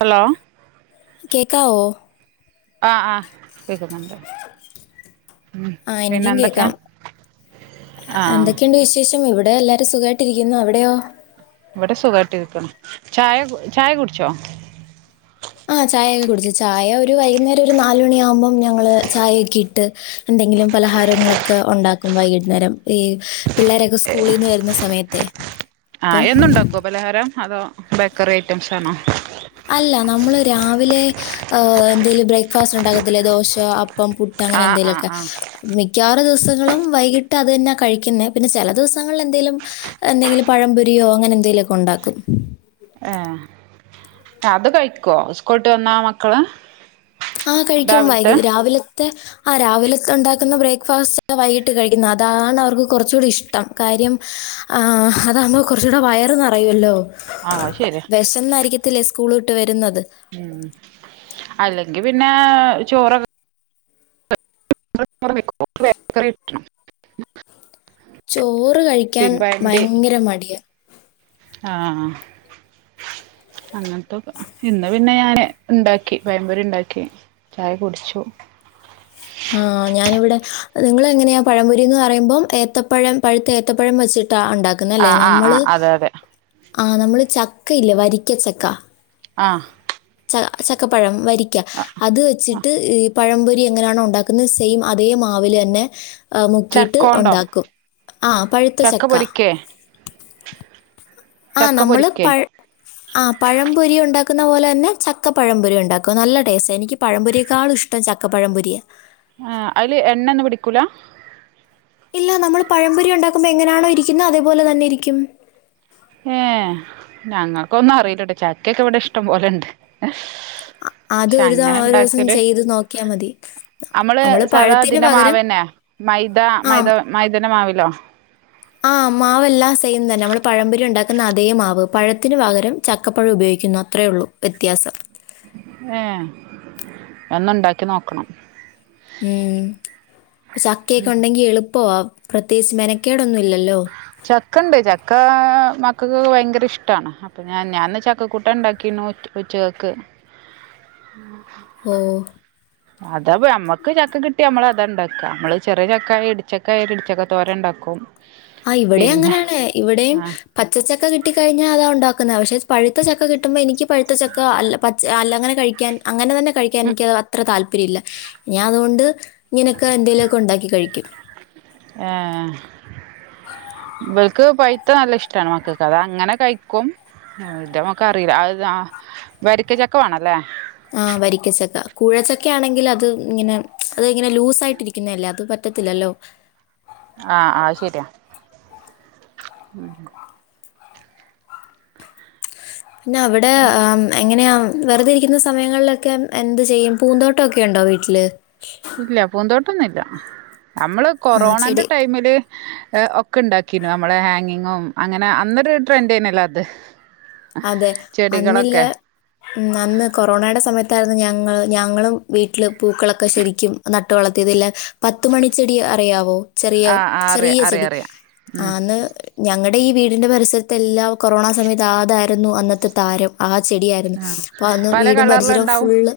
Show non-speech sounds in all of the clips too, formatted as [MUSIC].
Hello. കേക്കാവോ? ആഹ് ആഹ് കേക്കുന്നുണ്ട്. ഉം ആഹ് പിന്നെ എനിക്കും എന്തൊക്കെ കേക്കാം ആഹ് എന്തൊക്കെയുണ്ട് വിശേഷ് ഉം ഇവിടെ എല്ലാരും സുഖമായിട്ട രിക്കുന്നു അവിടെയോ? ഇവിടെ സുഖാട്ടിരിക്കണു ചായ ചായ കുടിച്ചോ? ആഹ് ചായയൊക്കെ കുടിച്ചു ചായ ഒരു വൈകുന്നേരം ഒരു നാലുമണിയ ആവുമ്പോം ഞങ്ങള് ചായയൊക്കെ ഇട്ട് എന്തെങ്കിലും പലഹാരങ്ങളൊക്കെ ഒണ്ടാക്കും വൈകുന്നേരം ഈ പിള്ളേരൊക്കെ സ്കൂളിൽ നിന്ന് വരുന്ന സമയത്തെ- ആഹ് അപ്പം എന്നുണ്ടാക്കുവോ പലഹാരം അതോ ബേക്കറി ഐറ്റംസണോ? അല്ല നമ്മള് രാവിലെ അഹ് എന്തേലും ബ്രേക്ക്ഫാസ്റ്റ് ഉണ്ടാക്കത്തില്ലേ ദോശ അ പ്പം പുട്ട് അങ്ങനെ ആഹ് ആഹ് എന്തെലുക്കെ ആഹ് മിക്കവാറും ദിവസങ്ങളും വൈകിട്ട് അത് തന്നാ കഴിക്കുന്നെ പിന്നെ ചില ദിവസങ്ങളിൽ എന്തേലും എന്തെങ്കിലും പഴംപൊരിയോ അങ്ങനെ എന്തെങ്കലുമൊക്കെ ഒണ്ടാക്കും. ഏഹ്. അത് കഴിക്കുവോ സ്കൂള്ട്ട് വന്നാ മക്കള്? ആഹ് കഴിക്കും വൈക രാവിലത്തെ രാവിലത്തെ ആഹ് രാവിലെ ഉണ്ടാക്കുന്ന ബ്രേക്ക്ഫാസ്റ്റ് വൈകിട്ട് കഴിക്കുന്നത് അതാണ് അവർക്ക് കൊറച്ച കൂടെ ഇഷ്ടം. കാര്യം ആ അതാവുമ്പൊ കൊർച്ചൂടെ വയറ് നറയല്ലോ ആഹ് അത് ശരിയാ വെശന്നായിരിക്കത്തില്ലേ സ്കൂള് വിട്ട് വെരുന്നത് അ അല്ലെങ്കി പിന്നെ ചോറൊ [INAUDIBLE] ചോറ് കഴിക്കാൻ പിന്നെ ഭയങ്കര മടിയാ ആ അങ്ങൻത്തൊക്ക ഇന്ന് പിന്നെ ഞാന് ഉണ്ടാക്കി പയമ്പൊരി ണ്ടാക്കി ചായ കുടിച്ചു ആ ഞാനിവിടെ നിങ്ങളെങ്ങനെയാ പഴംപൊരിന്ന് പറയുമ്പം ഏത്തപ്പഴം പഴുത്ത ഏ ത്തപ്പഴം വെച്ചിട്ടാ ഒണ്ടാക്ക്‌ന്നെ ല്ലേ ആഹ് ആഹ് നമ്മള് ആഹ് അതെ അതെ ആ നമ്മള് ചക്കയില്ലേ വരിക്കച്ചക്ക ആ ച ചക്കപ്പഴം വരിക്ക അത് വെച്ചിട്ട് പഴം പൊരി എങ്ങനാണോ ഉ ണ്ടാക്കുന്നത് സെയിം അതേ മാവിലെന്നെ മുക്കിട്ട് ചക്കോണ്ടോ ഒണ്ടാക്കും ആ പഴുത്ത ചക്ക ആ ചക്ക നമ്മള് പ പൊരിക്കേ ആ പഴം പൊരി ഉണ്ടാക്കുന്ന പോലെ തന്നെ ചക്ക പഴംപൊരി ഉണ്ടാക്കും നല്ല ടേസ്റ്റ എനിക്ക് പഴംപൊരിക്കാളും ഇഷ്ട ട്ടം ചക്കപ്പഴമ്പൊരിയ ആ അയ്ല് എണ്ണോന്നും പിടിക്കൂല ഇല്ല നമ്മൾ പഴംപൊരി ഉണ്ടാക്കുമ്പോ എങ്ങനെയാണോ ഇരിക്കുന്നത് അതേപോലെ തന്നെ ഇരിക്കും ഏ ഞങ്ങക്കൊന്നും അറിയില്ലട്ടോ ചക്കൊക്കെവടെ ഇഷ്ടം പോലെണ്ട് അത് പക്ഷെ ഒരു തവ അങ്ങനെ ഒരു ദിവസം ഇണ്ടാക്കല് ചെയ്ത് നോക്ക്യാ മതി നമ്മള് നമ്മൾ സാധാ പഴത്തിന് തിന്റെ പകരം മാവെന്നെ മൈദ ആ മൈദ മൈദന്റെ മാവിലോ ആ മാവെല്ലാം സെയിം തന്നെ നമ്മള് പഴമ്പൊരി ഉണ്ടാക്കുന്ന അതേ മാവ് പഴത്തിന് പകരം ചക്കപ്പഴം ഉപയോഗിക്കുന്നു അത്രേ ഉള്ളൂ വ്യത്യാസം ഏ ഞാന്നുണ്ടാക്കി നോക്കണം ഉം ചക്കൊക്കെ ഉണ്ടെങ്കി എളുപ്പവാ പ്രത്യേകിച്ച് മെനക്കേടൊന്നും ഇല്ലല്ലോ ചക്കണ്ട് ചക്ക മക്കക്കൊക്കെ ഭയങ്കര ഇഷ്ടാണ് പ്പ ഞാൻ ഞാന്ന് ചക്കക്കൂട്ടാൻ ണ്ടാക്കിന്നു ഉച്ചക്കക്ക് ഉം ഓ അതാപ്പൊ നമ്മക്ക് ചക്ക കിട്ട്യാ നമ്മളതാ ണ്ടാക്ക നമ്മള് ചെറിയ ചക്കായ ഇടിച്ചക്കായാല് ഇടിച്ചക്ക തോരണ്ടാക്കും ആ ഇവിടേം അങ്ങനാണ് ഇവിടേം ആ പച്ചച്ചക്ക കിട്ടിക്കഴിഞ്ഞാ അതാ ഒണ്ടാക്കുന്നെ പക്ഷെ പഴുത്ത ചക്ക കിട്ടുമ്പോ എനിക്ക് പഴ്ത്ത ചക്ക അല്ല പ അല്ലങ്ങനെ കഴിക്കാൻ അങ്ങനെ തന്നെ കഴിക്കാൻ എനിക്കത് അത്ര താല്പര്യല്ല ഞാ അതോണ്ട് ഇങ്ങനൊക്കെ എന്തേലൊക്കെ ഉണ്ടാക്കി കഴിക്കും ഏ ഇവൽക്ക് പൈത്ത നല്ലഷ്ടാണ് മക്കക്ക് അതങ്ങനെ കഴിക്കും ആ ഇതമ്മക്കറില്ല അത് ആ വരിക്ക ചക്കവാണല്ലേ ആ വരിക്കച്ചക്ക കൂഴച്ചക്കാണെങ്കില് അത് ങ്ങനെ അത്ങ്ങനെ ലൂസായിട്ടിരി ക്ക്ന്നല്ലേ അത് പറ്റത്തില്ലല്ലോ ആ ആ അത് ശെരിയാ ഉം പിന്നവടെ ആം എങ്ങന്യാ വെറുതെ ഇരിക്കുന്ന സമയങ്ങളിലൊക്കെ എന്ത് ചെയ്യും പൂന്തോട്ടൊക്കെ ഉണ്ടോ വീട്ടില് ഇല്ല പൂന്തോട്ടൊന്നുമില്ല നമ്മള് ആഹ് കൊറോണന്റെ ചെടി ടൈമില് ഒക്കെ ഉണ്ടാക്കീന്നു നമ്മളെ ഹാങ്ങിങ്ങും അങ്ങനെ അന്നൊരു ട്രെൻഡാനല്ലോ അത് അതെ അന്നില്ല ചെടികളൊക്കെ അന്ന് കൊറോണയുടെ സമയത്തായിരുന്നു ഞങ്ങ ഞങ്ങളും വീട്ടിൽ പൂക്കളൊക്കെ ശരിക്കും നട്ട് വളർത്തിയത് ല്ല പത്തുമണി ചെടി അറിയാവോ ചെറിയ ആഹ് ആഹ് അറിയ ചെറിയ അറിയ ചെടി അറിയാം ഉം ആന്ന് ഞങ്ങളുടെ ഈ വീടിൻ്റെ പരിസരത്തെല്ലാം കൊറോണ സമയത്ത് അതായിരുന്നു അന്നത്തെ താരം ആ ചെടിയായിരുന്നു ആഹ് അപ്പൊ അന്ന് പല വീടും പരിസരം കളറിലുണ്ടാവും ഫുള്ള്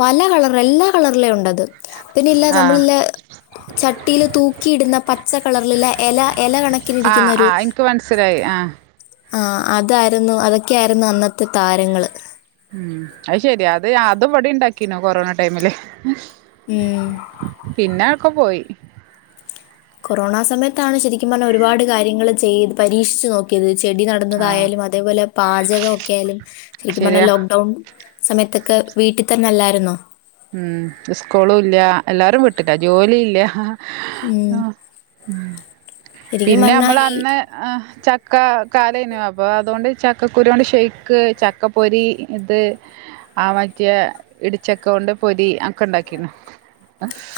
പല കളറ് എല്ലാ കളറിലെ ഉണ്ടത് പിന്നെ ഇല്ലെ ആഹ് നമ്മളില്ലെ ചട്ടിൽ തൂക്കിയിടുന്ന പച്ച കളറിലെ എല എല കണക്കിലിരിക്കുന്ന ഒരു അത് എനിക്ക് മനസ്സിലായി ആഹ് ആഹ് അതായിരുന്നു അതൊക്കെയായിരുന്നു അന്നത്തെ താരങ്ങള് ഉം അത് ശെരി അത് അതും ഇവടി ഉണ്ടാക്കീനു കൊറോണ ടൈമില് ഉം പിന്ന ക്കെ പോയി കൊറോണ സമയത്താണ് ശരിക്കും പറഞ്ഞാൽ ഒരുപാട് കാര്യങ്ങള് ചെയ്ത് പരീക്ഷിച്ചു നോക്കിയത് ചെടി ന ആഹ് ട്ന്നതായാലും അതേപോലെ പാചകം ഒക്കെ ആയാലും ശരിക്കും പറഞ്ഞാൽ ശരിയാ ലോക്ക്ഡൗൺ സമയത്തൊക്കെ വീട്ടിൽ തന്നെ അല്ലായിരുന്നോ ഉം ഉസ്കൂളും ഇല്ല എല്ലാരും വീട്ടില്ല ജോലി ഇല്ല ഉം ങാ ശരിക്കും പിന്നെ പറഞ്ഞാ നമ്മൾ ഈ അന്ന് ആഹ് ചക്ക കാലേനു അപ്പൊ അതുകൊണ്ട് ചക്കക്കുരു കൊണ്ട് ഷെയ്ക്ക് ചക്ക പൊരി ഇത് ആ മാറ്റിയ ഇടിച്ചക്ക കൊണ്ട് പൊരി അക്കെ ഉണ്ടാക്കിണ്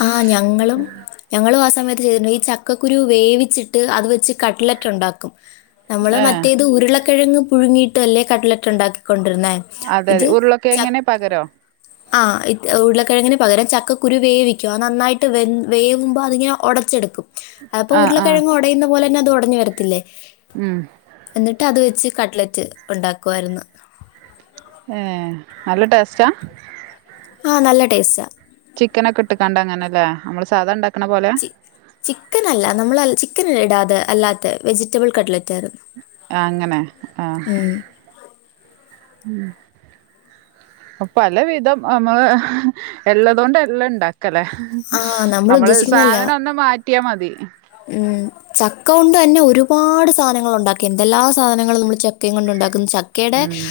ആഹ് ഞങ്ങളും ഞങ്ങളും ആ സമയത്ത് ചെയ്തിട്ടുണ്ട് ഈ ചക്കക്കുരുവ് വേവിച്ചിട്ട് അത് വെച്ച് കട്ട്ലറ്റ് ഉണ്ടാക്കും നമ്മള് ഏഹ് മറ്റേത് ഉരുളക്കിഴങ്ങ് പുഴുങ്ങിട്ട് അല്ലേ കട്ട്ലറ്റ് ഉണ്ടാക്കിക്കൊണ്ടിരുന്നേ അതെതെ ഉരുളക്കിഴങ്ങിന് പകരോ ആഹ് ഉരുളക്കിഴങ്ങിന് പകരം ചക്കുരു വേവി ക്കും അത് നന്നായിട്ട് വേവുമ്പോ അങ്ങനെ ഉടച്ചെടുക്കും അത് പ്പൊ ആഹ് ആഹ് ഉരുളക്കിഴങ്ങുടയുന്ന പോലെ പിന്നെ അത് ഉടഞ്ഞു വരത്തില്ലേ ഉം എന്നിട്ട് അത് വെച്ച് കട്ട്ലെറ്റ് ഉണ്ടാക്കുവാര്ന്നു ഏഹ് നല്ല ടേസ്റ്റാ ആഹ് നല്ല ടേസ്റ്റാ ചിക്കനൊക്കെ ഇട്ടക്കാണ്ട അങ്ങനെ ല്ലേ നമ്മള് സാധ ഉണ്ടാക്കണ പോലെ ചിക്കൻ അല്ല നമ്മൾ ചിക്കൻ ഇടാതെ അല്ലാത്ത വെജിറ്റബിൾ കട്ട്ലെറ്റായിരുന്നു ആഹ് അങ്ങനെ ആഹ് മ് പല വിധം നമ്മള് എല്ലതൊണ്ട് എല്ലാം ഉണ്ടാക്കി ക്കല്ലേ ആ നമ്മൾ നമ്മള് ഉദ്ദേശിക്കുന്നതല്ല. സാധനം ഒന്ന് മാറ്റിയാ മതി ഉം ചക്ക കൊണ്ട് തന്നെ ഒരുപാട് സാധനങ്ങൾ ഉണ്ടാക്കി എന്തെല്ലാ സാധനങ്ങളും നമ്മള് ചക്കയും കൊണ്ട് ഉണ്ടാക്കുന്നു ച ചക്കെടെ ഉം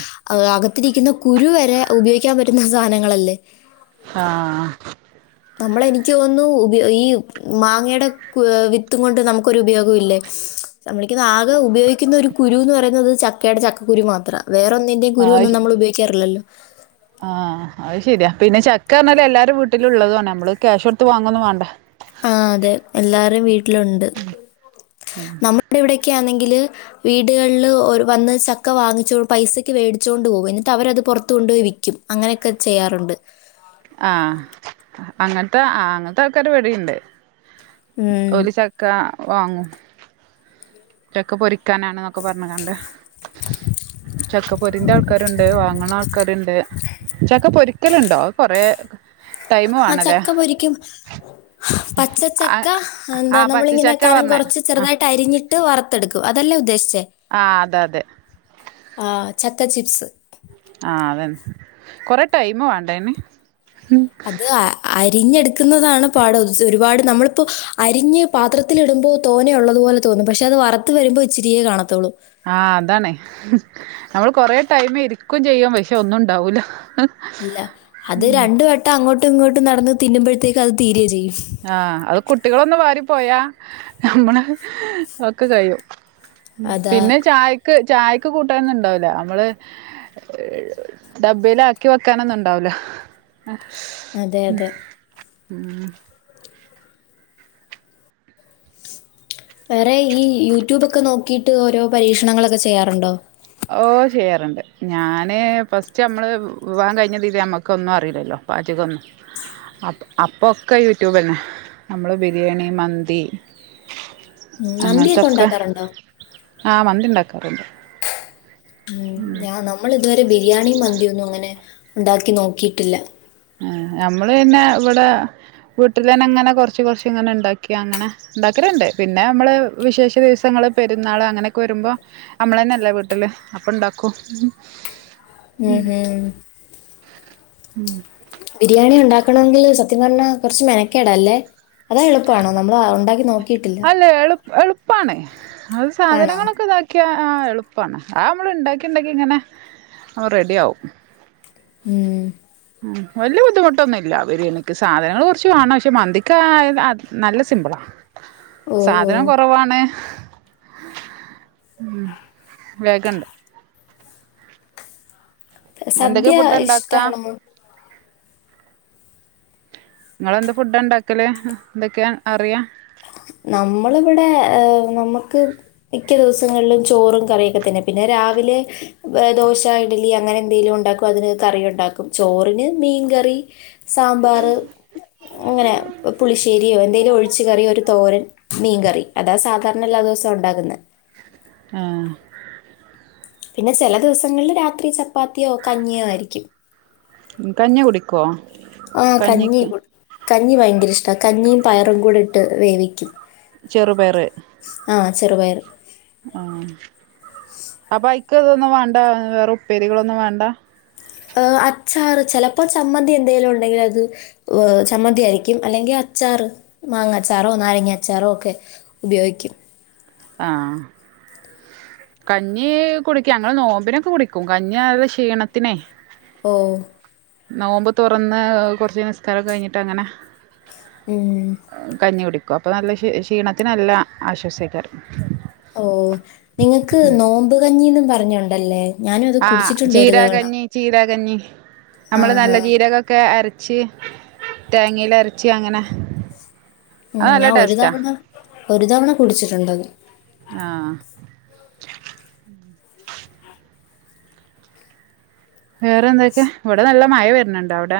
അകത്തിരിക്കുന്ന കുരു വരെ ഉപയോഗിക്കാൻ പറ്റുന്ന സാധനങ്ങളല്ലേ ആഹ് നമ്മള് എനിക്ക് തോന്നുന്നു ഉപയ ഈ മാങ്ങയുടെ വിത്തും കൊണ്ട് നമുക്കൊരു ഉപയോഗല്ലേ നമ്മളിക്കുന്ന ആകെ ഉപയോഗിക്കുന്ന ഒരു കുരുന്ന് പറയുന്നത് ചക്കയുടെ ചക്കക്കുരു മാത്രമാ വേറെ ഒന്നെന്റെയും കുരു ഒന്നും നമ്മള് ഉപയോഗിക്കാറില്ലല്ലോ ആഹ് അത് ശരിയാ പിന്ന ചക്ക എന്ന് പറഞ്ഞാൽ എല്ലാരും വീട്ടിലേ ഉള്ളത നമ്മള് ക്യാഷ് കൊടുത്ത് വാങ്ങൊന്നും വേണ്ട ആ അതെ എല്ലാരും വീട്ടിലുണ്ട് നമ്മുടെ ഇവിടെക്കെയാണെങ്കില് വീടുകളിൽ വന്ന് ചക്ക വാങ്ങിച്ച പൈസക്ക് മേടിച്ചുകൊണ്ട് പോകും എന്നിട്ട് അവരത് പുറത്തു കൊണ്ടു പോയി വിക്കും ക്കും അങ്ങനെയൊക്കെ ചെയ്യാറുണ്ട് ആഹ് അങ്ങൻത്തെ ആ അങ്ങൻത്തെ ആൾക്കാര് ഇവടീണ്ട് ഉം ഓല് ക്ക വാങ്ങും ചക്ക പൊരിക്കാനാണെന്നൊക്കെ പറഞ്ഞു കാണ്ട് ചക്കപ്പൊരിന്റെ ആൾക്കാരുണ്ട് വാങ്ണ ആൾക്കാരുണ്ട് ചക്ക പൊരി ക്കലുണ്ടോ കുറെ ആ ചക്ക പൊരിക്കും പച്ച ആ ച്ചക്ക ആ എന്താ നമ്മളിങ്ങനെ പച്ചച്ചക്ക കനം പറഞ്ഞേ കുറച്ച് ആ ചെറുതായിട്ട് അരിഞ് ഞ്ഞിട്ട് വറുത്തെടുക്കും അതല്ലേ ഉദ്ദേശിച്ചേ ആ അതെ അതെ ആ ചക്ക ചിപ്സ് ആഹ് അതന്നെ കൊറെ ടൈം വേണ്ടെ അയിന് അത് ആ അരിഞ്ഞെടുക്കുന്നതാണ് പാട് ഒരുപാട് നമ്മളിപ്പോ അരിഞ്ഞ് പാത്രത്തിലി ടുമ്പോൾ തോനെ ഉള്ളതു പോലെ തോന്നും പക്ഷെ അത് വറത്ത് വരുമ്പോ ഇച്ചിരിയേ കാണത്തുള്ളൂ ആഹ് അതാണ് നമ്മള് കൊറെ ടൈമ് ഇരിക്കയും ചെയ്യും പക്ഷെ ഒന്നും ഉണ്ടാവൂലാ ഇല്ല അത് രണ്ട് വട്ടം അങ്ങോട്ടും ഇങ്ങോട്ടും നടന്ന് തിന്നുമ്പഴത്തേക്ക് അത് തീരുകയും ചെയ്യും ആഹ് അത് കുട്ടികളൊന്ന് വാരി പോയാ നമ്മള് ഒക്കെ കയ്യും അതാ പിന്നെ ചായക്ക് ചായക്ക് കൂട്ടാനൊന്നും ഇണ്ടാവൂല നമ്മള് ഡബ്ബയിലാക്കി വെക്കാനൊന്നും ഉണ്ടാവൂല ആഹ് അതെ അതെ ഉം വേറെ ഈ യൂട്യൂബൊക്കെ നോക്കിയിട്ട് ഓരോ പരീക്ഷണങ്ങളൊക്കെ ചെയ്യാറുണ്ടോ ഓ ചെയ്യാറുണ്ട് ഞാന് ഫസ്റ്റ് നമ്മള് വിവാഹം കഴിഞ്ഞതില് നമ്മക്ക് ഒന്നും അറീല്ലല്ലോ പാചകൊന്നും അപ്പൊക്കെ യൂട്യൂബ് ന്നെ നമ്മള് ബിരിയാണി മന്തി ഉം, മന്തിയൊക്കെ അങ്ങൻത്തൊക്കെ ഉണ്ടാക്കാറുണ്ടോ ആ മന്തി ണ്ടാക്കാറുണ്ട് ഉം ഞാൻ നമ്മൾ ഇതുവരെ ബിരിയാണിയും മന്തി ഒന്നും ഇങ്ങനെ ഉണ്ടാക്കി നോക്കിയിട്ടില്ല ആ നമ്മള് പിന്നെ ഇവിടെ വീട്ടിൽ തന്നെ ഇങ്ങനെ കൊറച്ച് കുറച്ച് ഇങ്ങനെ ഉണ്ടാക്കി അങ്ങനെ ഉണ്ടാക്കലുണ്ട് പിന്നെ നമ്മള് വിശേഷ ദിവസങ്ങള് പെരുന്നാള് അങ്ങനെയൊക്കെ വരുമ്പോ ഞമ്മളന്നല്ലേ വീട്ടില് അപ്പൊ ഇണ്ടാക്കും ഉം ഹും [INAUDIBLE] ബിരിയാണി ഉണ്ടാക്കണമെങ്കിൽ സത്യം പറഞ്ഞ കുറച്ച് മെനക്കേടാ അല്ലേ അല്ല എളു എളുപ്പാണ് അത് ആണോ സാധനങ്ങളൊക്കെ ഇതാക്കി യാ ആ എളുപ്പമാണ് ആ നമ്മൾ ഉണ്ടാക്കി ഉണ്ടാക്കി ഇങ്ങനെ റെഡിയാവും മം ഉം വല്യ ബുദ്ധിമുട്ടൊന്നുംല്ല ബിരിയാണിക്ക് സാധനങ്ങൾ കുറച്ച് വാണം പക്ഷെ മന്തിക്കായ നല്ല സിമ്പിളാ ഓ ഓ സാധനം കുറവാണ് ഉം വേഗണ്ട് എന്തൊക്കെ സദ്യ ഫുഡാ ഇണ്ടാക്കാ ഇഷ്ടമാണോ ഇങ്ങളെന്ത്‌ ഫുഡാ ഇണ്ടാക്കല് എന്തൊക്കെയാ അറിയാ നമ്മളിവിടെ ഏ നമ്മുക്ക് മിക്ക ദിവസങ്ങളിലും ചോറും കറിയൊക്കെ തന്നെ പിന്നെ രാവിലെ ദോശ ഇഡലി അങ്ങനെ എന്തെങ്കിലും ഉണ്ടാക്കും അതിന് കറി ഉണ്ടാക്കും ചോറിന് മീൻകറി സാമ്പാറ് ഇങ്ങനെ പുളിശ്ശേരിയോ എന്തെലും ഒഴിച് കറിയോ ഒരു തോരൻ മീൻകറി അതാ സാധാരണ എല്ലാ ദിവസവും ഉണ്ടാക്കുന്നെ ആഹ് പിന്നെ ചെല ദിവസങ്ങളിൽ രാത്രി ചപ്പാത്തിയോ കഞ്ഞിയോ ആയിരിക്കും കഞ്ഞി കുടിക്കോ ആ കഞ്ഞി കഞ്ഞിക്ക് കഞ്ഞി ഭയങ്കര ഇഷ്ടാ കഞ്ഞിയും പയറും കൂടി ഇട്ട് വേവിക്കും ചെറുപയറ് ആ ചെറുപയർ. ആ അപ്പൊ ഐക്ക് ഇതൊന്നും വേണ്ട വേറെ ഉപ്പേരികളൊന്നും വേണ്ട അച്ചാറ് ചെലപ്പോ ചമ്മന്തി എന്തെലും ഉണ്ടെങ്കിൽ അത് ചമ്മന്തിയാര്ക്കും അല്ലെങ്കിൽ അച്ചാറ് മാങ്ങച്ചാറോ നാരങ്ങ അച്ചാറോ ഒക്കെ ഉപയോഗിക്കും ആഹ് കഞ്ഞി കുടിക്കും ഞങ്ങൾ നോമ്പിനൊക്കെ കുടിക്കും കഞ്ഞി അത് ക്ഷീണത്തിനെ ഓ നോമ്പ് തുറന്ന് കുറച്ച് നിസ്കാരക്കൊ കഴിഞ്ഞിട്ട് അങ്ങനെ ഏഹ് കഞ്ഞി കുടിക്കും അപ്പം നല്ല ക്ഷീണത്തിന് നല്ല ആശ്വാസക്കാരം ഓ നിങ്ങക്ക് നോമ്പ് കഞ്ഞിന്നു പറഞ്ഞോണ്ടല്ലേ ആഹ് ചീരാകഞ്ഞി ചീരാകഞ്ഞി നമ്മള് ആഹാ നല്ല ചീരക ക്കെ അരച്ച് തേങ്ങയില അരച്ച് അങ്ങനെ ഉം അത് നല്ല ഞാൻ ഒരു ടേസ്റ്റാ തവണ ഒരു തവണ കുടിച്ചിട്ടുണ്ടത്, ആഹ് വേറെ എന്തൊക്കെ ഇവിടെ നല്ല മഴ വര്ന്ണ്ട് അൗടെ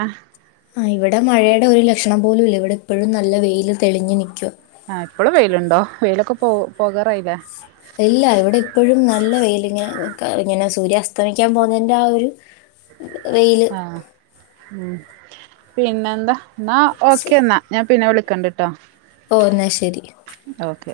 ആ ഇവിടെ മഴയുടെ ഒരു ലക്ഷണം പോലും ഇല്ല ഇവിടെ ഇപ്പഴും നല്ല വെയിൽ തെളിഞ്ഞ് നിക്കു ആഹ് ഇപ്പളും വെയിലുണ്ടോ വെയിലൊക്കെ പോ പോകാറായില്ലേ, ഇല്ല ഇവിടെ ഇപ്പഴും നല്ല വെയില് ഇങ്ങനെ നിക്ക ഇങ്ങനെ സൂര്യാ അസ്തമിക്കാൻ പോകുന്നതിൻ്റെ ആ ഒരു [UNINTELLIGIBLE] യില് അ ഉം പിന്നെന്താ ന്നാ ശരി ഓക്കെന്നാ, ഞാൻ പിന്നെ വിളിക്കണ്ട്ട്ടോ ഓ ന്നാ ശരി. ഓക്കെ.